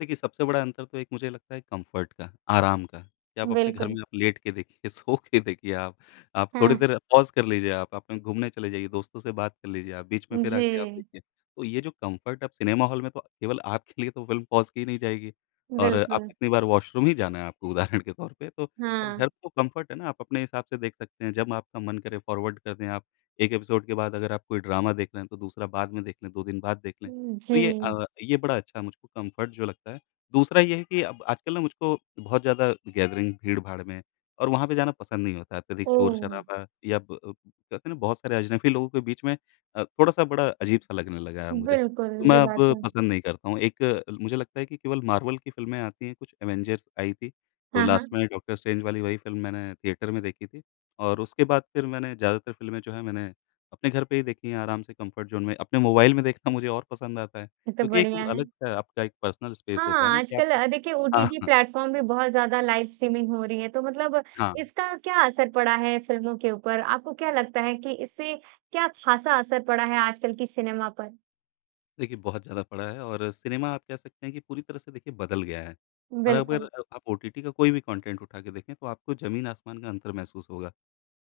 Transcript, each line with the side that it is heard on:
left: देखिए, सबसे बड़ा अंतर तो एक मुझे लगता है कम्फ़र्ट का, आराम का, कि आप अपने घर
right: बिल्कुल।
left: में आप लेट के देखिए, सो के देखिए आप। आप थोड़ी
right: हुँ।
left: देर पॉज़ कर लीजिए आप, आप कहीं घूमने चले जाइए, दोस्तों से बात कर लीजिए आप, बीच में फिर आके आप
right: जी।
left: देखिए। तो ये जो कम्फ़र्ट अब सिनेमा हॉल में तो केवल आपके लिए तो फ़िल्म पॉज़ की नहीं जाएगी, और आप
right: बिल्कुल।
left: कितनी बार वॉशरूम ही जाना है आपको, उदाहरण के तौर पे। तो अब
right: हाँ।
left: घर तो कम्फ़र्ट है ना, आप अपने हिसाब से देख सकते हैं। जब आपका मन करे, फ़ॉरवर्ड कर दें आप। एक एपिसोड के बाद अगर आप कोई ड्रामा देख रहे हैं, तो दूसरा बाद में देख लें, 2 दिन बाद देख लें।
right: उ,
left: तो ये
right: जी।
left: अ, ये बड़ा अच्छा है मुझको कम्फ़र्ट जो लगता है। दूसरा ये है कि अब आजकल ना, मुझको बहुत ज़्यादा गैदरिंग, भीड़-भाड़ में और वहाँ पे जाना पसंद नहीं होता है, अत्यधिक
right: ओह!
left: शोर-शराबा या प अ, कहते हैं ना, बहुत सारे अजनबी लोगों के बीच में अ, थोड़ा-सा बड़ा अजीब-सा लगने लगा है अब मुझे,
right: बिल्कुल,
left: तो मैं
right: ये
left: अब
right: बात तो है।
left: पसंद नहीं करता हूँ। एक, मुझे लगता है कि केवल मार्वल की फ़िल्में आती हैं, कुछ एवेंजर्स आई थी। तो
right: हाँ,
left: लास्ट
right: हाँ।
left: में डॉ. स्ट्रेंज वाली वही फ़िल्म मैंने थिएटर में देखी थी और उसके बाद फिर मैंने ज़्यादातर फ़िल्में जो हैं, मैंने अपने घर पे ही देखी हैं, आराम से कम्फ़र्ट ज़ोन में। अपने मोबाइल में देखना मुझे और पसंद आता है,
right: ये तो
left: क्योंकि एक वो
right: बढ़िया है।
left: अलग-सा आपका एक पर्सनल स्पेस होता है ना
right: हाँ,
left: कि
right: आजकल
left: आप
right: अ, देखिए, ओटीटी
left: हाँ।
right: प्लेटफ़ॉर्म में बहुत ज़्यादा लाइव-स्ट्रीमिंग हो रही है। तो मतलब
left: हाँ।
right: इसका क्या असर पड़ा है फ़िल्मों के ऊपर? आपको क्या लगता है कि इससे क्या खासा असर पड़ा है आज कल की सिनेमा पर?
left: देखिए, बहुत ज़्यादा पड़ा है और सिनेमा आप कह सकते हैं कि पूरी तरह से, देखिए, बदल गया है। और अब
right: बिल्कुल।
left: अगर आप ओटीटी का कोई भी कॉन्टेंट उठा के देखें, तो आपको ज़मीन-आसमान का अंतर महसूस होगा।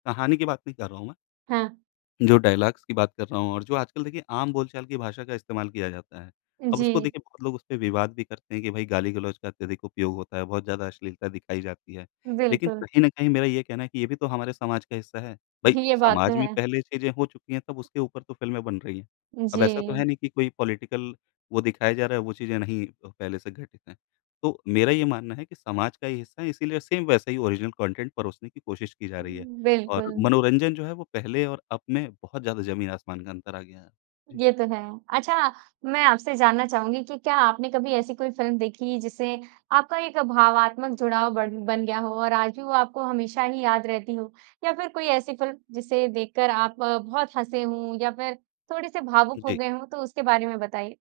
left: कहानी की बात नहीं कर रहा हूँ मैं।
right: हाँ।
left: जो डायलॉग्स की बात कर रहा हूँ और जो आजकल, देखिए, आम बोल-चाल की भाषा का इस्तेमाल किया जाता है। अब उसको,
right: जी।
left: देखिए, बहुत लोग उसपे विवाद भी करते हैं कि, "भाई, गाली-गलौच का अत्यधिक उपयोग होता है। बहुत ज़्यादा अश्लीलता दिखाई जाती है।" लेकिन
right: बिल्कुल।
left: कहीं न कहीं मेरा ये कहना है कि ये भी तो हमारे समाज का हिस्सा है। भाई,
right: ये बात तो
left: समाज में
right: है।
left: पहले ये चीज़ें हो चुकी हैं, तब उसके ऊपर फ़िल्में बन रही हैं। अब ऐसा तो है
right: जी।
left: नहीं कि कोई पॉलिटिकल वो दिखाया जा रहा है, वो चीज़ें नहीं अ, पहले से घटित हैं। तो मेरा ये मानना है कि समाज का ये हिस्सा हैं, इसीलिए सेम वैसा ही ओरिजिनल कॉन्टेंट परोसने की कोशिश की जा रही है और
right: बिल्कुल।
left: मनोरंजन जो है, वो पहले और अब में बहुत ज़्यादा ज़मीन-आसमान का अंतर आ गया है। जी।
right: ये तो है। अच्छा, मैं आपसे ये जानना चाहूँगी कि क्या आपने कभी ऐसी कोई फ़िल्म देखी, जिससे आपका एक भावात्मक जुड़ाव बढ़ बन गया हो और आज भी वो आपको हमेशा ही याद रहती हो? या फिर कोई ऐसी फ़िल्म, जिसे देखकर आप बहुत हँसे हों या फिर थोड़े-से भावुक हो
left: जी।
right: गए हों? तो उसके बारे में बताइए।